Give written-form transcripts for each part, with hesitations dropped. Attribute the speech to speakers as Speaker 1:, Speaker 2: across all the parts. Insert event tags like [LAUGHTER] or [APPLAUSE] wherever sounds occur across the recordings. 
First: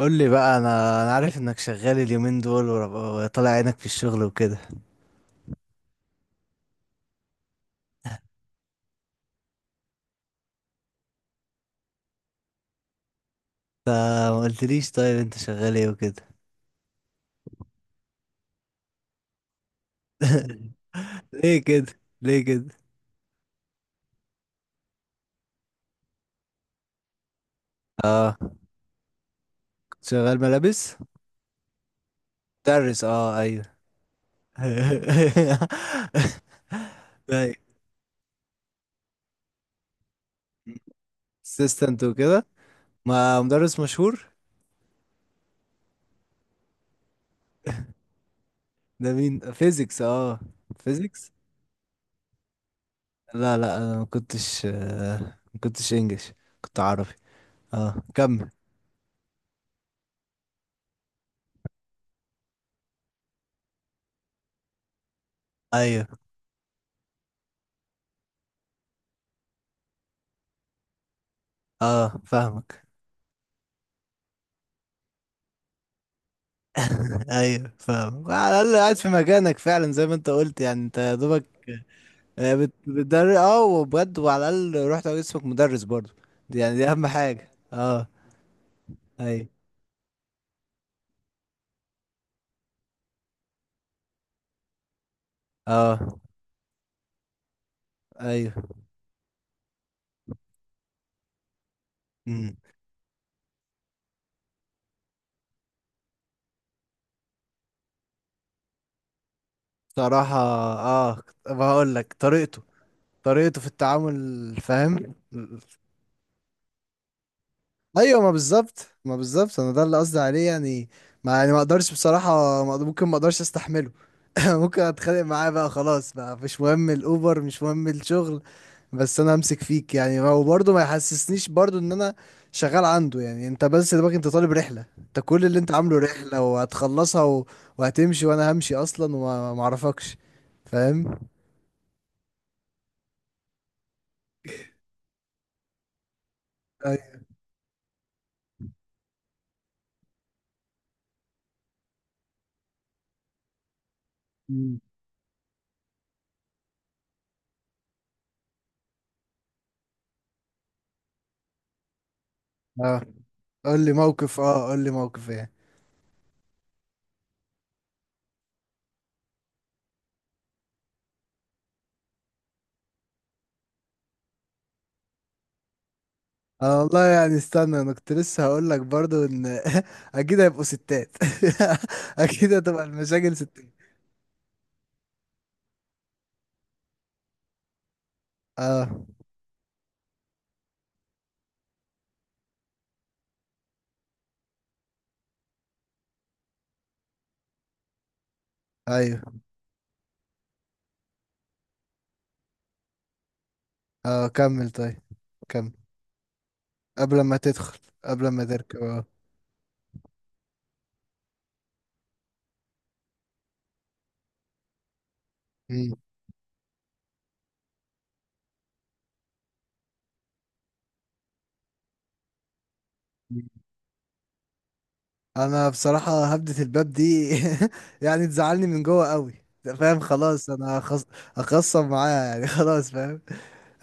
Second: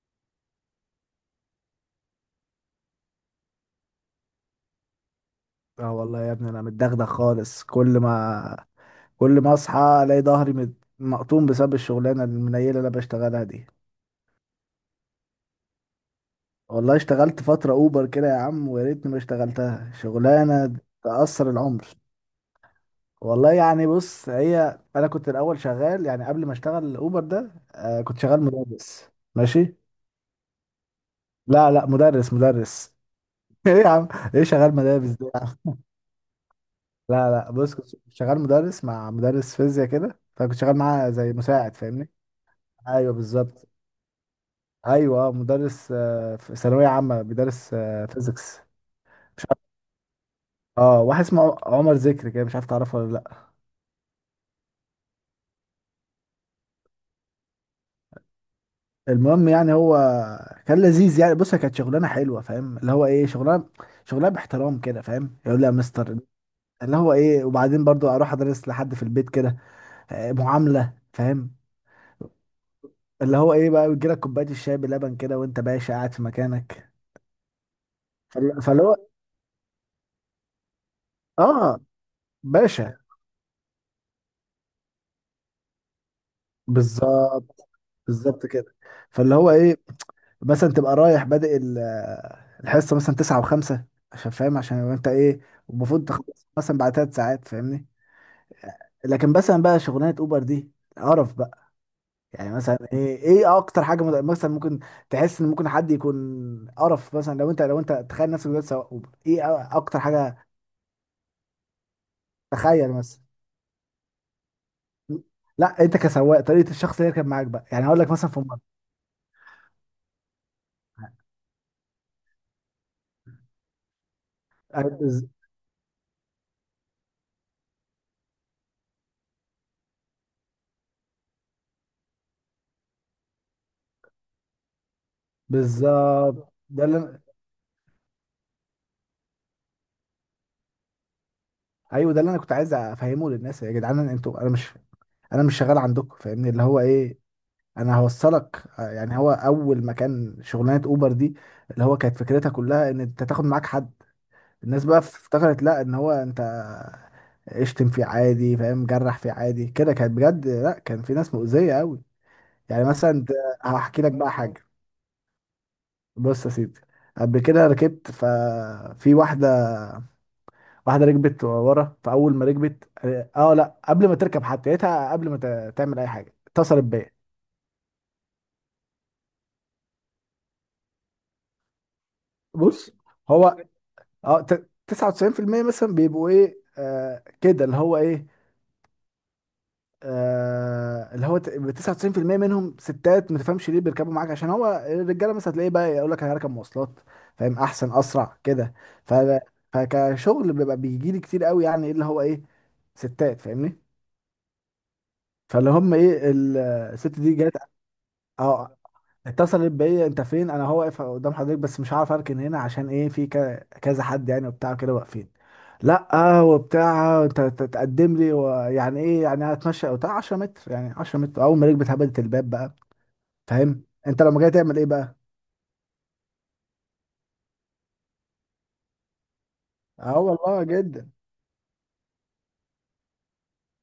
Speaker 1: قول لي بقى انا عارف انك شغال اليومين دول وطالع عينك في الشغل وكده.
Speaker 2: اه، والله يا ابني، انا متدغدغ خالص. كل ما اصحى الاقي ظهري مقطوم بسبب الشغلانه المنيله اللي انا بشتغلها دي.
Speaker 1: انت ما قلتليش، طيب انت شغال ايه وكده؟
Speaker 2: والله اشتغلت فتره اوبر كده يا عم، ويا ريتني ما اشتغلتها. شغلانه
Speaker 1: [LAUGHS]
Speaker 2: تأثر
Speaker 1: ليه
Speaker 2: العمر.
Speaker 1: كده؟ ليه كده؟
Speaker 2: والله يعني بص، هي انا كنت الاول شغال، يعني قبل ما اشتغل اوبر ده، كنت
Speaker 1: اه
Speaker 2: شغال مدرس. ماشي.
Speaker 1: كنت شغال ملابس؟
Speaker 2: لا، لا، مدرس، مدرس.
Speaker 1: مدرس، اه ايوه.
Speaker 2: [LAUGHS] ايه يا عم؟ ايه شغال مدارس ده يا
Speaker 1: [LAUGHS]
Speaker 2: عم؟ لا، لا،
Speaker 1: طيب.
Speaker 2: بص، كنت شغال مدرس مع مدرس فيزياء كده، فكنت شغال معاه زي مساعد،
Speaker 1: اسيستنت
Speaker 2: فاهمني.
Speaker 1: وكده.
Speaker 2: ايوه،
Speaker 1: ما
Speaker 2: بالظبط.
Speaker 1: مدرس مشهور.
Speaker 2: ايوه، مدرس، في ثانويه عامه بيدرس فيزيكس.
Speaker 1: ده مين؟ فيزيكس، اه.
Speaker 2: اه، واحد
Speaker 1: فيزيكس،
Speaker 2: اسمه عمر ذكري كده، مش عارف تعرفه ولا لا.
Speaker 1: لا لا انا ما كنتش، ما كنتش انجلش، كنت عربي. اه كمل.
Speaker 2: المهم يعني، هو كان لذيذ، يعني بص، هي كانت شغلانه حلوه، فاهم اللي هو ايه، شغلانه، شغلانه باحترام كده، فاهم، يقول لي يا مستر.
Speaker 1: ايوه.
Speaker 2: اللي هو ايه، وبعدين برضو اروح ادرس لحد في البيت كده، معامله، فاهم.
Speaker 1: اه فاهمك.
Speaker 2: اللي هو ايه بقى، بيجي لك كوبايه الشاي بلبن كده وانت باشا قاعد في مكانك.
Speaker 1: [LAUGHS] ايوه فاهم، على الاقل
Speaker 2: فاللي
Speaker 1: قاعد
Speaker 2: هو،
Speaker 1: في مكانك فعلا زي ما انت قلت، يعني انت يا دوبك
Speaker 2: اه، باشا،
Speaker 1: بتدرس اه وبجد، وعلى الاقل رحت اسمك مدرس برضو. دي يعني دي اهم حاجه،
Speaker 2: بالظبط،
Speaker 1: اه.
Speaker 2: بالظبط كده. فاللي
Speaker 1: ايوه.
Speaker 2: هو ايه، مثلا تبقى رايح بادئ الحصه مثلا تسعة وخمسة، عشان فاهم، عشان لو انت ايه،
Speaker 1: اه،
Speaker 2: المفروض تخلص مثلا بعد 3 ساعات، فاهمني.
Speaker 1: ايوه.
Speaker 2: لكن مثلا بقى، شغلانه اوبر دي قرف بقى. يعني
Speaker 1: امم.
Speaker 2: مثلا، ايه اكتر حاجه مثلا ممكن تحس ان ممكن حد يكون قرف، مثلا لو انت تخيل نفسك دلوقتي سواق اوبر، ايه اكتر
Speaker 1: صراحه
Speaker 2: حاجه،
Speaker 1: اه، بقول لك طريقته.
Speaker 2: تخيل مثلا.
Speaker 1: طريقته في التعامل، فاهم.
Speaker 2: لا انت كسواق، طريقه الشخص اللي يركب معاك بقى، يعني هقول لك
Speaker 1: ايوه، ما
Speaker 2: مثلا في مره.
Speaker 1: بالظبط، ما بالظبط، انا ده اللي قصدي عليه يعني. ما يعني ما اقدرش بصراحه، ممكن ما اقدرش استحمله. [LAUGHS] ممكن
Speaker 2: أنا
Speaker 1: اتخانق
Speaker 2: بز-
Speaker 1: معاه بقى، خلاص بقى مش مهم الاوبر، مش مهم الشغل. بس انا همسك فيك يعني، هو برضه ما يحسسنيش برضه ان انا شغال عنده. يعني انت بس دماغك انت طالب رحله، انت كل اللي انت عامله رحله
Speaker 2: بالظبط.
Speaker 1: وهتخلصها و... وهتمشي وانا همشي اصلا، وما ما اعرفكش، فاهم.
Speaker 2: ايوه ده اللي انا كنت عايز افهمه للناس، يا جدعان انتوا، انا مش شغال عندكم، فاهمني اللي هو
Speaker 1: أي...
Speaker 2: ايه. انا هوصلك. يعني هو اول ما كان شغلانه اوبر دي، اللي هو كانت فكرتها كلها ان انت تاخد معاك حد.
Speaker 1: مم.
Speaker 2: الناس بقى افتكرت، لا ان هو انت اشتم فيه عادي فاهم، جرح فيه عادي كده، كانت بجد لا، كان في ناس مؤذيه قوي. يعني
Speaker 1: اه
Speaker 2: مثلا
Speaker 1: قول لي
Speaker 2: هحكي لك بقى
Speaker 1: موقف،
Speaker 2: حاجه.
Speaker 1: اه قول لي موقف ايه.
Speaker 2: بص يا سيدي، قبل كده ركبت ففي واحده. واحده ركبت ورا، فاول ما ركبت، اه لا، قبل ما تركب حتى، لقيتها قبل ما تعمل اي حاجه
Speaker 1: انا
Speaker 2: اتصلت
Speaker 1: والله
Speaker 2: بيا.
Speaker 1: يعني استنى، انا كنت لسه هقول لك برضه ان [LAUGHS] اكيد هيبقوا ستات. [LAUGHS] اكيد هتبقى
Speaker 2: بص
Speaker 1: المشاكل
Speaker 2: هو،
Speaker 1: ستات.
Speaker 2: 99% مثلا بيبقوا ايه، كده اللي هو ايه،
Speaker 1: اه،
Speaker 2: اللي هو 99% منهم ستات، ما تفهمش ليه بيركبوا معاك، عشان هو الرجاله مثلا هتلاقيه بقى يقول لك انا هركب مواصلات، فاهم، احسن، اسرع كده. ف
Speaker 1: ايوه.
Speaker 2: فكشغل بيبقى بيجي لي كتير قوي، يعني ايه اللي هو ايه، ستات، فاهمني.
Speaker 1: اه كمل طيب.
Speaker 2: فاللي
Speaker 1: كمل.
Speaker 2: هم ايه،
Speaker 1: قبل
Speaker 2: الست دي
Speaker 1: ما
Speaker 2: جت.
Speaker 1: تدخل، قبل ما
Speaker 2: اه،
Speaker 1: تركب، اه.
Speaker 2: اتصلت بيا، انت فين؟ انا هو واقف قدام حضرتك بس مش عارف اركن هنا، عشان ايه، في كذا حد يعني وبتاع كده واقفين.
Speaker 1: مم.
Speaker 2: لا وبتاع انت تقدم لي، ويعني ايه، يعني هتمشى او بتاع 10 متر، يعني 10 متر، اول ما رجلي اتهبدت الباب بقى، فاهم انت لما جاي تعمل ايه بقى؟
Speaker 1: انا بصراحة هبدة الباب دي. [LAUGHS] يعني تزعلني من جوه قوي ده، فاهم؟
Speaker 2: اه
Speaker 1: خلاص
Speaker 2: والله
Speaker 1: انا هخص...
Speaker 2: جدا.
Speaker 1: هخصم معاها يعني. [LAUGHS] خلاص فاهم.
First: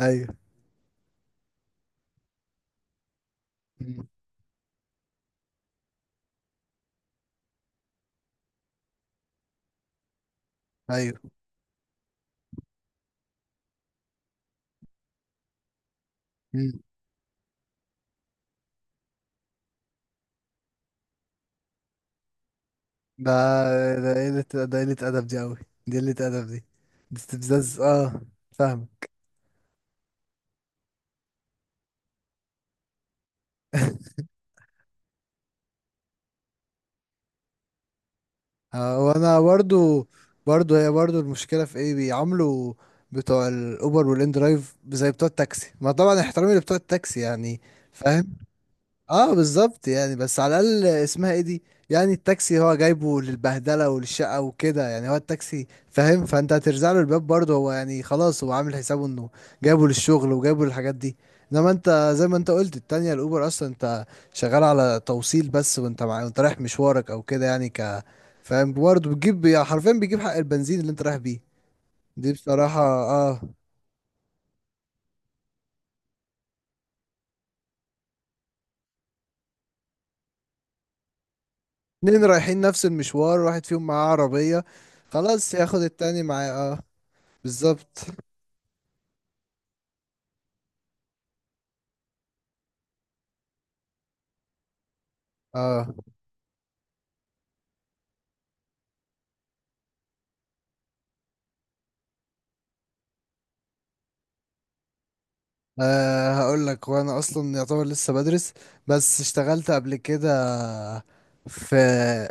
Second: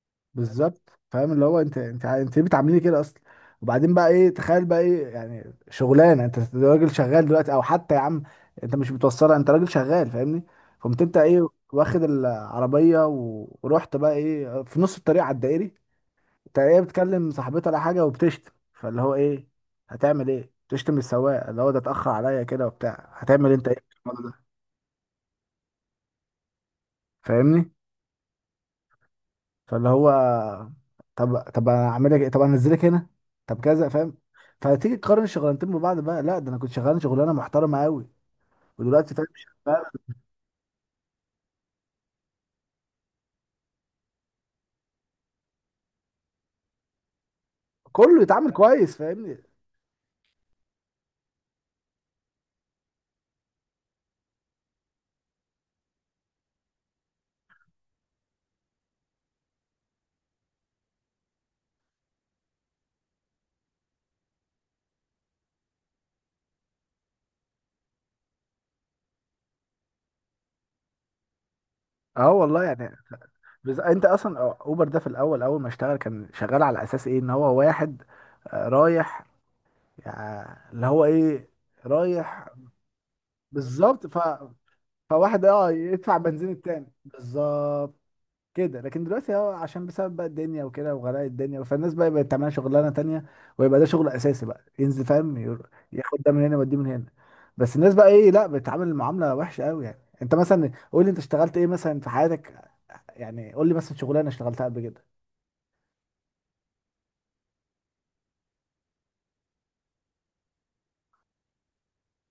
Speaker 1: ايوه.
Speaker 2: بالظبط. فاهم اللي هو انت ليه بتعامليني كده اصلا؟ وبعدين
Speaker 1: مم.
Speaker 2: بقى ايه، تخيل بقى ايه، يعني شغلانه، انت راجل شغال دلوقتي، او حتى يا عم انت مش متوصله، انت راجل شغال، فاهمني. قمت انت
Speaker 1: ايوه.
Speaker 2: ايه، واخد العربيه ورحت بقى ايه في نص الطريق على الدائري، انت
Speaker 1: مم.
Speaker 2: ايه، بتكلم صاحبتها ولا حاجه وبتشتم، فاللي هو ايه، هتعمل ايه، بتشتم السواق اللي هو ده اتاخر عليا كده وبتاع،
Speaker 1: ده،
Speaker 2: هتعمل انت ايه في
Speaker 1: ده
Speaker 2: الموضوع ده؟
Speaker 1: قلة ده قلة ادب دي قوي. دي قلة ادب دي. دي
Speaker 2: فاهمني.
Speaker 1: استفزاز، اه. فاهم.
Speaker 2: فاللي هو طب، طب، انا اعمل لك إيه؟ طب انا انزلك هنا، طب كذا، فاهم.
Speaker 1: [LAUGHS]
Speaker 2: فتيجي تقارن الشغلانتين ببعض بقى، لا ده انا كنت شغال شغلانه محترمه قوي، ودلوقتي فاهم
Speaker 1: وانا
Speaker 2: شغال،
Speaker 1: برضو. برضو، هي برضو المشكله في ايه؟ بيعاملوا بتوع الاوبر والان درايف زي بتوع التاكسي. ما طبعا احترامي لبتوع التاكسي يعني.
Speaker 2: كله
Speaker 1: فاهم.
Speaker 2: يتعامل كويس،
Speaker 1: اه
Speaker 2: فاهمني.
Speaker 1: بالظبط، يعني بس على الاقل اسمها ايه دي. يعني التاكسي هو جايبه للبهدله وللشقه وكده، يعني هو التاكسي، فاهم؟ فانت هترزع له الباب برضه، هو يعني خلاص هو عامل حسابه انه جايبه للشغل وجايبه للحاجات دي. انما انت زي ما انت قلت التانية، الاوبر اصلا انت شغال على توصيل بس، وانت مع... وانت رايح مشوارك او كده يعني ك، فاهم؟ برضه بتجيب يعني حرفيا بيجيب حق البنزين اللي انت رايح بيه.
Speaker 2: اه
Speaker 1: دي
Speaker 2: والله
Speaker 1: بصراحه،
Speaker 2: يعني،
Speaker 1: اه.
Speaker 2: انت اصلا اوبر ده في الاول، اول ما اشتغل كان شغال على اساس ايه، ان هو واحد رايح، يعني اللي هو ايه،
Speaker 1: اتنين
Speaker 2: رايح.
Speaker 1: رايحين نفس المشوار، واحد فيهم معاه
Speaker 2: بالظبط.
Speaker 1: عربيه،
Speaker 2: فواحد
Speaker 1: خلاص ياخد
Speaker 2: يدفع
Speaker 1: التاني معاه،
Speaker 2: بنزين
Speaker 1: اه
Speaker 2: التاني. بالظبط
Speaker 1: بالظبط.
Speaker 2: كده. لكن دلوقتي هو عشان بسبب بقى الدنيا وكده وغلاء الدنيا، فالناس بقى بقت تعمل شغلانه تانية، ويبقى ده شغل اساسي بقى ينزل فاهم،
Speaker 1: اه.
Speaker 2: ياخد ده من هنا ويوديه من هنا. بس الناس بقى ايه لا، بتتعامل معامله وحشه قوي، يعني انت مثلا قول لي، انت اشتغلت ايه مثلا في حياتك، يعني قول لي مثلا شغلانه اشتغلتها قبل كده.
Speaker 1: آه هقول لك، وانا اصلا يعتبر لسه بدرس، بس اشتغلت قبل كده في،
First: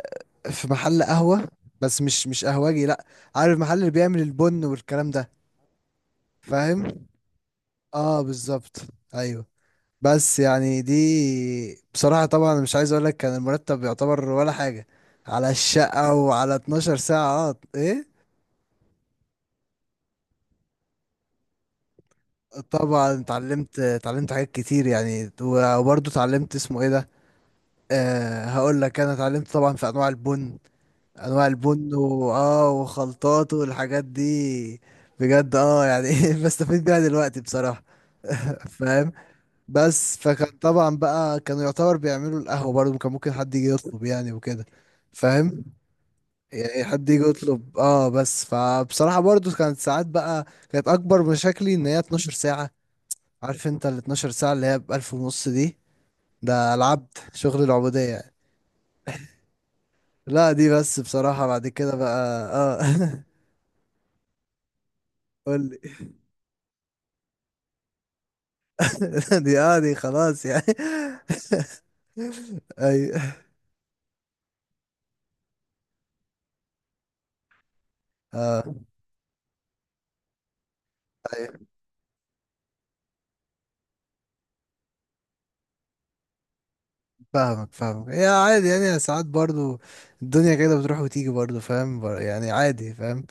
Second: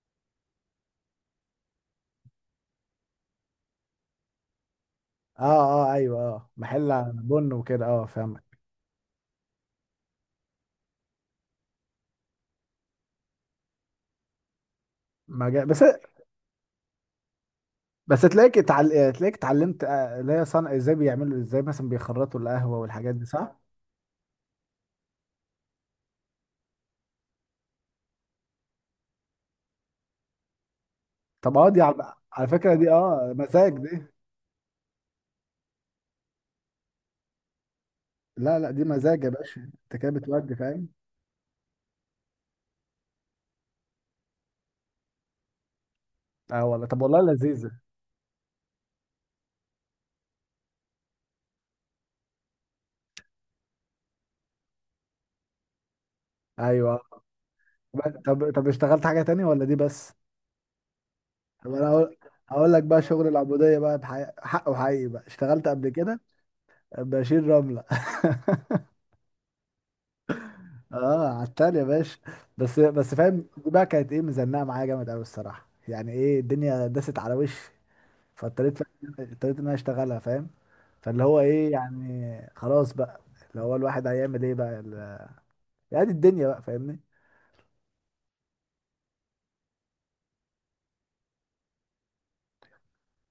Speaker 1: في محل قهوة. بس مش، مش قهوجي، لا. عارف المحل اللي بيعمل البن والكلام ده؟
Speaker 2: اه، اه، ايوه، اه،
Speaker 1: فاهم.
Speaker 2: محل بن وكده، اه،
Speaker 1: اه،
Speaker 2: فاهمك.
Speaker 1: بالظبط. ايوه. بس يعني دي بصراحة، طبعا مش عايز اقول لك، كان المرتب يعتبر ولا حاجة، على
Speaker 2: مجال بس.
Speaker 1: الشقة وعلى 12 ساعة، اه ايه.
Speaker 2: تلاقيك اتعلمت، اللي هي صنع ازاي، بيعملوا ازاي مثلا بيخرطوا القهوه والحاجات
Speaker 1: طبعا
Speaker 2: دي، صح؟
Speaker 1: اتعلمت، اتعلمت حاجات كتير يعني، وبرضه اتعلمت اسمه ايه ده. أه هقول لك، انا اتعلمت طبعا في انواع البن. انواع
Speaker 2: طب اه دي
Speaker 1: البن
Speaker 2: على,
Speaker 1: و...
Speaker 2: على
Speaker 1: اه،
Speaker 2: فكره، دي اه
Speaker 1: وخلطات
Speaker 2: مزاج
Speaker 1: والحاجات
Speaker 2: دي.
Speaker 1: دي، بجد، اه. يعني [LAUGHS] بستفيد بيها دلوقتي بصراحة.
Speaker 2: لا، لا، دي
Speaker 1: فاهم.
Speaker 2: مزاج يا باشا، انت كده
Speaker 1: بس
Speaker 2: بتودي،
Speaker 1: فكان
Speaker 2: فاهم.
Speaker 1: طبعا بقى، كانوا يعتبر بيعملوا القهوة برضه، كان ممكن حد يجي يطلب يعني وكده، فاهم.
Speaker 2: اه
Speaker 1: يعني
Speaker 2: والله. طب
Speaker 1: حد
Speaker 2: والله
Speaker 1: يجي
Speaker 2: لذيذة.
Speaker 1: يطلب، اه. بس فبصراحة برضه كانت ساعات بقى، كانت اكبر مشاكلي ان هي 12 ساعة. عارف انت ال 12 ساعة اللي هي ب 1000 ونص دي؟ ده
Speaker 2: ايوه،
Speaker 1: العبد، شغل العبودية.
Speaker 2: طب، طب، اشتغلت حاجة تانية ولا دي بس؟
Speaker 1: لا دي بس بصراحة، بعد
Speaker 2: طب انا
Speaker 1: كده
Speaker 2: هقول
Speaker 1: بقى،
Speaker 2: هقول لك بقى،
Speaker 1: اه.
Speaker 2: شغل
Speaker 1: [LAUGHS]
Speaker 2: العبودية بقى بحق حق وحقيقي بقى،
Speaker 1: قول
Speaker 2: اشتغلت
Speaker 1: لي.
Speaker 2: قبل
Speaker 1: [LAUGHS]
Speaker 2: كده، بشيل رملة.
Speaker 1: دي، اه، دي خلاص يعني.
Speaker 2: [LAUGHS] اه، عتال يا باشا.
Speaker 1: [LAUGHS]
Speaker 2: بس
Speaker 1: اي،
Speaker 2: بس فاهم، دي بقى كانت ايه، مزنقة معايا جامد قوي الصراحة، يعني ايه، الدنيا داست على وشي.
Speaker 1: اه،
Speaker 2: فاضطريت، اضطريت ان انا اشتغلها، فاهم. فاللي هو
Speaker 1: اي.
Speaker 2: ايه، يعني خلاص بقى، اللي هو الواحد هيعمل ايه بقى يعني، دي الدنيا بقى، فاهمني.
Speaker 1: فاهمك، فاهمك، هي عادي يعني ساعات برضو، الدنيا كده بتروح وتيجي برضو، فاهم. يعني عادي، فاهم.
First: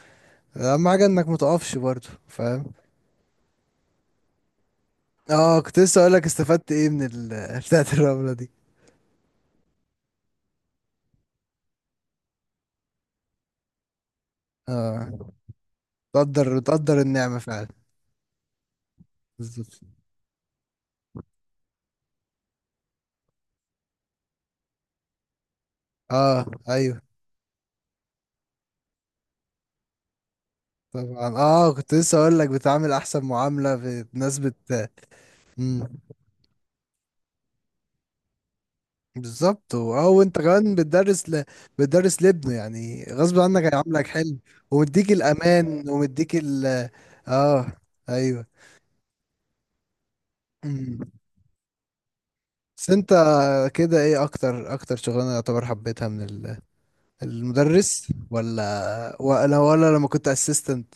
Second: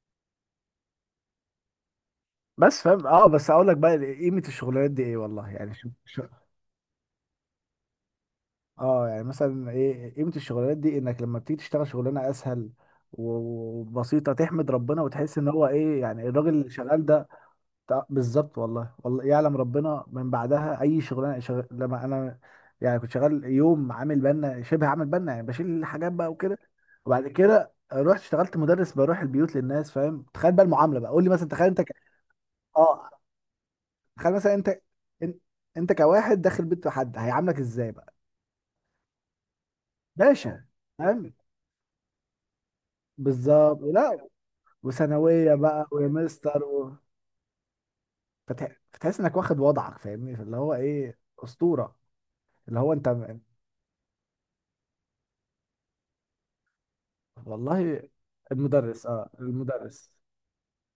Speaker 1: اهم حاجة انك متقفش برضو، فاهم.
Speaker 2: بس فاهم. اه، بس اقول لك بقى قيمه الشغلانات دي ايه والله،
Speaker 1: اه،
Speaker 2: يعني
Speaker 1: كنت
Speaker 2: شوف
Speaker 1: لسه اقول لك استفدت ايه من ال... [LAUGHS] بتاعت الرملة دي.
Speaker 2: اه يعني مثلا ايه قيمه الشغلانات دي، انك لما بتيجي تشتغل شغلانه اسهل وبسيطه، تحمد ربنا
Speaker 1: اه،
Speaker 2: وتحس ان هو ايه، يعني الراجل
Speaker 1: تقدر،
Speaker 2: اللي
Speaker 1: تقدر
Speaker 2: شغال ده.
Speaker 1: النعمة فعلا.
Speaker 2: بالظبط. والله والله يعلم
Speaker 1: بالظبط.
Speaker 2: ربنا، من بعدها اي شغلانه شغل لما انا، يعني كنت شغال يوم عامل بنا، شبه عامل بنا، يعني بشيل الحاجات بقى
Speaker 1: اه،
Speaker 2: وكده.
Speaker 1: ايوه.
Speaker 2: وبعد كده رحت اشتغلت مدرس بروح البيوت للناس، فاهم، تخيل بقى المعامله بقى، قول لي
Speaker 1: طبعا،
Speaker 2: مثلا، تخيل
Speaker 1: اه،
Speaker 2: انت
Speaker 1: كنت لسه اقول لك بتعامل
Speaker 2: اه
Speaker 1: احسن معامله، في
Speaker 2: تخيل
Speaker 1: ناس
Speaker 2: مثلا انت،
Speaker 1: بت،
Speaker 2: ان-
Speaker 1: مم.
Speaker 2: انت كواحد داخل بيت حد هيعاملك ازاي بقى؟
Speaker 1: بالظبط و... اه وانت
Speaker 2: باشا،
Speaker 1: كمان بتدرس
Speaker 2: فاهم.
Speaker 1: ل... بتدرس لابنه يعني، غصب عنك
Speaker 2: بالظبط
Speaker 1: هيعاملك
Speaker 2: لا.
Speaker 1: حلو، ومديك
Speaker 2: وثانويه بقى،
Speaker 1: الامان
Speaker 2: ويا
Speaker 1: ومديك
Speaker 2: مستر
Speaker 1: ال، اه. ايوه.
Speaker 2: فتحس انك واخد وضعك، فاهمني اللي هو
Speaker 1: مم.
Speaker 2: ايه، اسطوره، اللي
Speaker 1: بس
Speaker 2: هو انت
Speaker 1: انت كده ايه اكتر، اكتر شغلانه يعتبر حبيتها من ال،
Speaker 2: والله
Speaker 1: المدرس
Speaker 2: المدرس،
Speaker 1: ولا، ولا، ولا لما
Speaker 2: المدرس.
Speaker 1: كنت اسيستنت؟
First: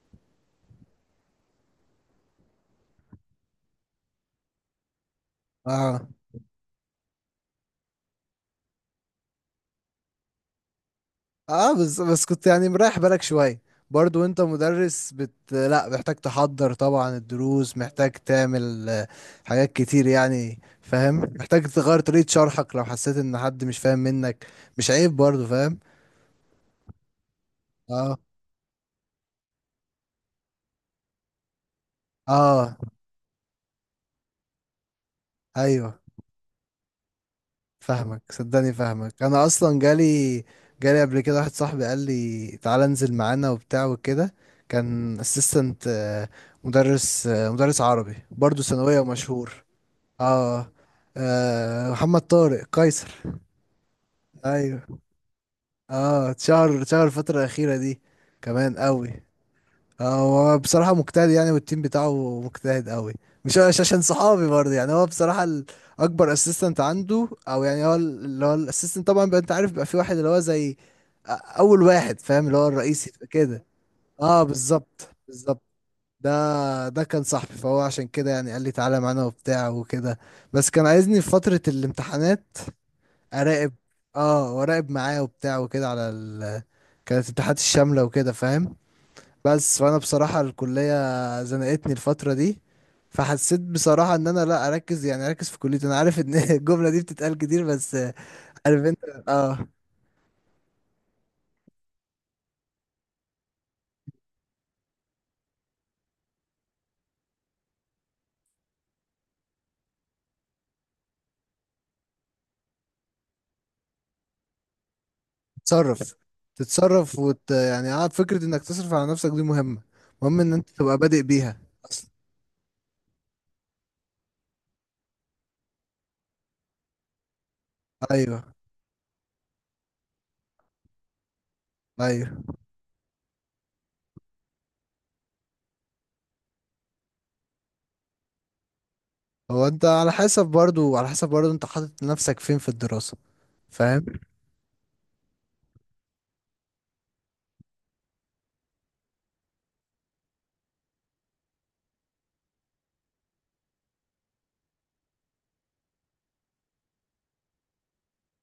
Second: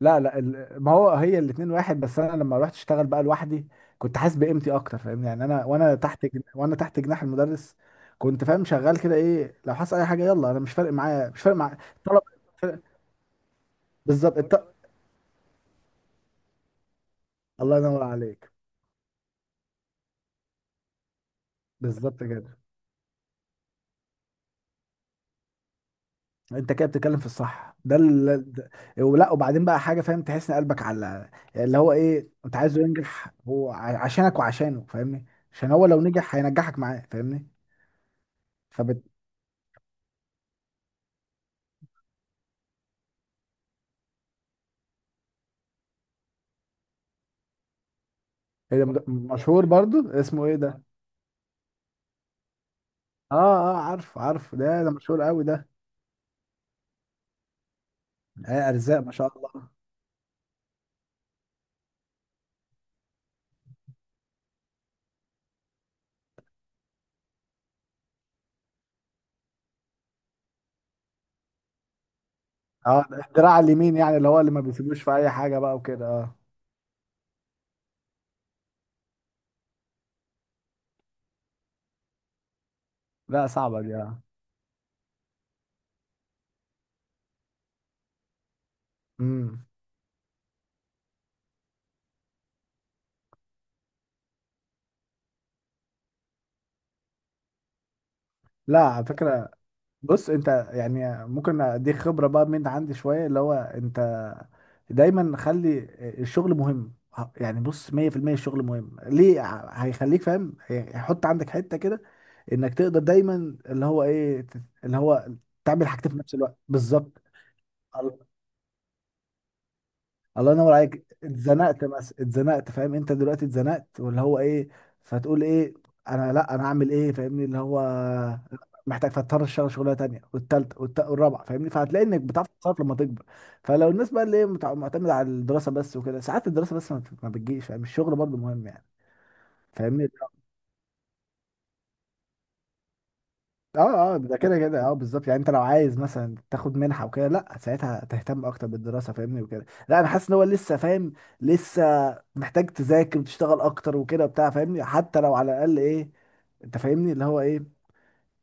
Speaker 2: لا، لا، ما هو هي الاتنين واحد، بس انا لما رحت اشتغل بقى لوحدي، كنت حاسس بقيمتي اكتر، فاهمني، يعني انا،
Speaker 1: اه،
Speaker 2: وانا تحت جناح المدرس، كنت فاهم شغال كده، ايه لو حصل اي حاجه، يلا، انا مش فارق معايا، مش فارق
Speaker 1: اه.
Speaker 2: معايا
Speaker 1: بس
Speaker 2: الطلبه.
Speaker 1: بس كنت يعني مريح بالك شوية برضو،
Speaker 2: بالظبط.
Speaker 1: انت
Speaker 2: انت
Speaker 1: مدرس بت لا، محتاج تحضر طبعا الدروس،
Speaker 2: الله ينور
Speaker 1: محتاج
Speaker 2: عليك.
Speaker 1: تعمل حاجات كتير يعني، فاهم. محتاج تغير
Speaker 2: بالظبط
Speaker 1: طريقة
Speaker 2: كده.
Speaker 1: شرحك لو حسيت ان حد مش فاهم منك، مش عيب برضو، فاهم.
Speaker 2: انت كده بتتكلم في الصح.
Speaker 1: اه.
Speaker 2: ولا وبعدين بقى حاجه فاهم، تحس ان قلبك على اللي هو ايه، انت
Speaker 1: اه.
Speaker 2: عايزه ينجح، هو عشانك وعشانه، فاهمني. عشان هو لو
Speaker 1: ايوه.
Speaker 2: نجح هينجحك معاه، فاهمني.
Speaker 1: فاهمك، صدقني
Speaker 2: فبت...
Speaker 1: فاهمك. انا اصلا جالي، جالي قبل كده واحد صاحبي قال لي تعالى انزل معانا وبتاع وكده، كان اسيستنت مدرس. مدرس عربي برضو،
Speaker 2: إيه
Speaker 1: ثانوية،
Speaker 2: ده،
Speaker 1: ومشهور.
Speaker 2: مشهور برضو؟ اسمه ايه
Speaker 1: اه.
Speaker 2: ده؟
Speaker 1: محمد طارق قيصر.
Speaker 2: اه، اه، عارف، عارف، ده ده
Speaker 1: ايوه.
Speaker 2: مشهور قوي ده.
Speaker 1: اه اتشهر، اتشهر الفترة الأخيرة دي كمان
Speaker 2: ارزاق
Speaker 1: قوي.
Speaker 2: ما شاء الله.
Speaker 1: اه، هو بصراحة مجتهد يعني، والتيم بتاعه مجتهد قوي. مش، مش عشان صحابي برضه يعني. هو بصراحة ال، أكبر اسيستنت عنده. أو يعني هو ال، اللي هو الاسيستنت طبعا بقى، أنت عارف بقى، في واحد اللي هو زي، أ، أول واحد، فاهم، اللي هو
Speaker 2: اه،
Speaker 1: الرئيسي
Speaker 2: ده الدراع
Speaker 1: كده.
Speaker 2: اليمين، يعني اللي هو
Speaker 1: اه
Speaker 2: اللي ما بيسيبوش
Speaker 1: بالظبط،
Speaker 2: في اي حاجه
Speaker 1: بالظبط.
Speaker 2: بقى وكده، اه.
Speaker 1: ده، ده كان صاحبي، فهو عشان كده يعني قال لي تعالى معانا وبتاع وكده. بس كان عايزني في فترة الامتحانات
Speaker 2: لا
Speaker 1: اراقب.
Speaker 2: صعبه دي، اه.
Speaker 1: اه واراقب معاه وبتاع وكده، على ال... كانت الامتحانات الشامله وكده، فاهم.
Speaker 2: امم.
Speaker 1: بس فانا بصراحه الكليه زنقتني الفتره دي، فحسيت بصراحه ان انا لا اركز، يعني اركز في كليتي. انا عارف ان [LAUGHS] الجمله دي بتتقال كتير، بس
Speaker 2: لا
Speaker 1: عارف انت،
Speaker 2: على فكره،
Speaker 1: اه.
Speaker 2: بص انت يعني ممكن اديك خبره بقى من عندي شويه، اللي هو انت، دايما خلي الشغل مهم، يعني بص 100% الشغل مهم، ليه هيخليك فاهم، هيحط عندك حته كده، انك تقدر دايما اللي هو ايه، اللي هو تعمل حاجتين
Speaker 1: تتصرف.
Speaker 2: في نفس الوقت.
Speaker 1: تتصرف
Speaker 2: بالظبط.
Speaker 1: وت... يعني اه، فكره انك تصرف على نفسك دي مهمه، مهم ان
Speaker 2: الله
Speaker 1: انت
Speaker 2: ينور
Speaker 1: تبقى
Speaker 2: عليك.
Speaker 1: بادئ بيها
Speaker 2: اتزنقت
Speaker 1: اصلا.
Speaker 2: بس، اتزنقت فاهم، انت دلوقتي اتزنقت، واللي هو ايه، فتقول ايه، انا لا انا اعمل ايه، فاهمني اللي هو،
Speaker 1: ايوه.
Speaker 2: محتاج فاضطر اشتغل شغلانه تانيه والتالتة والرابعه، فاهمني، فهتلاقي انك
Speaker 1: ايوه.
Speaker 2: بتعرف تتصرف لما تكبر. فلو الناس بقى اللي هي معتمده على الدراسه بس وكده، ساعات الدراسه بس ما بتجيش، فاهم الشغل برضه مهم يعني،
Speaker 1: هو انت
Speaker 2: فاهمني.
Speaker 1: على حسب برضو، على حسب برضو انت حاطط نفسك فين في الدراسه. فاهم.
Speaker 2: اه، اه، ده كده كده، اه بالظبط، يعني انت لو عايز مثلا تاخد منحه وكده، لا ساعتها تهتم اكتر بالدراسه فاهمني، وكده لا انا حاسس ان هو لسه فاهم، لسه محتاج تذاكر وتشتغل اكتر وكده بتاع، فاهمني، حتى لو على الاقل ايه، انت فاهمني اللي هو ايه،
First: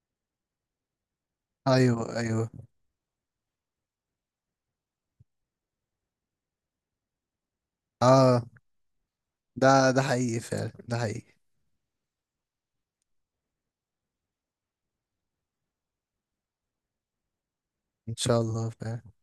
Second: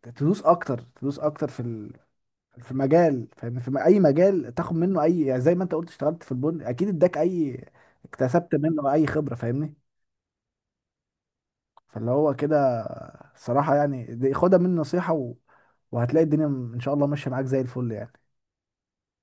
Speaker 2: تدوس اكتر، تدوس اكتر في
Speaker 1: ايوه. ايوه.
Speaker 2: في مجال، فاهمني، في اي مجال، تاخد منه اي يعني، زي ما انت قلت اشتغلت في البن، اكيد اداك اي،
Speaker 1: اه.
Speaker 2: اكتسبت منه اي خبره، فاهمني.
Speaker 1: ده، ده حقيقي فعلا، ده حقيقي.
Speaker 2: فاللي هو كده، الصراحة يعني دي خدها مني نصيحة وهتلاقي الدنيا إن شاء الله ماشية معاك زي الفل
Speaker 1: ان
Speaker 2: يعني.
Speaker 1: شاء الله، فعلا.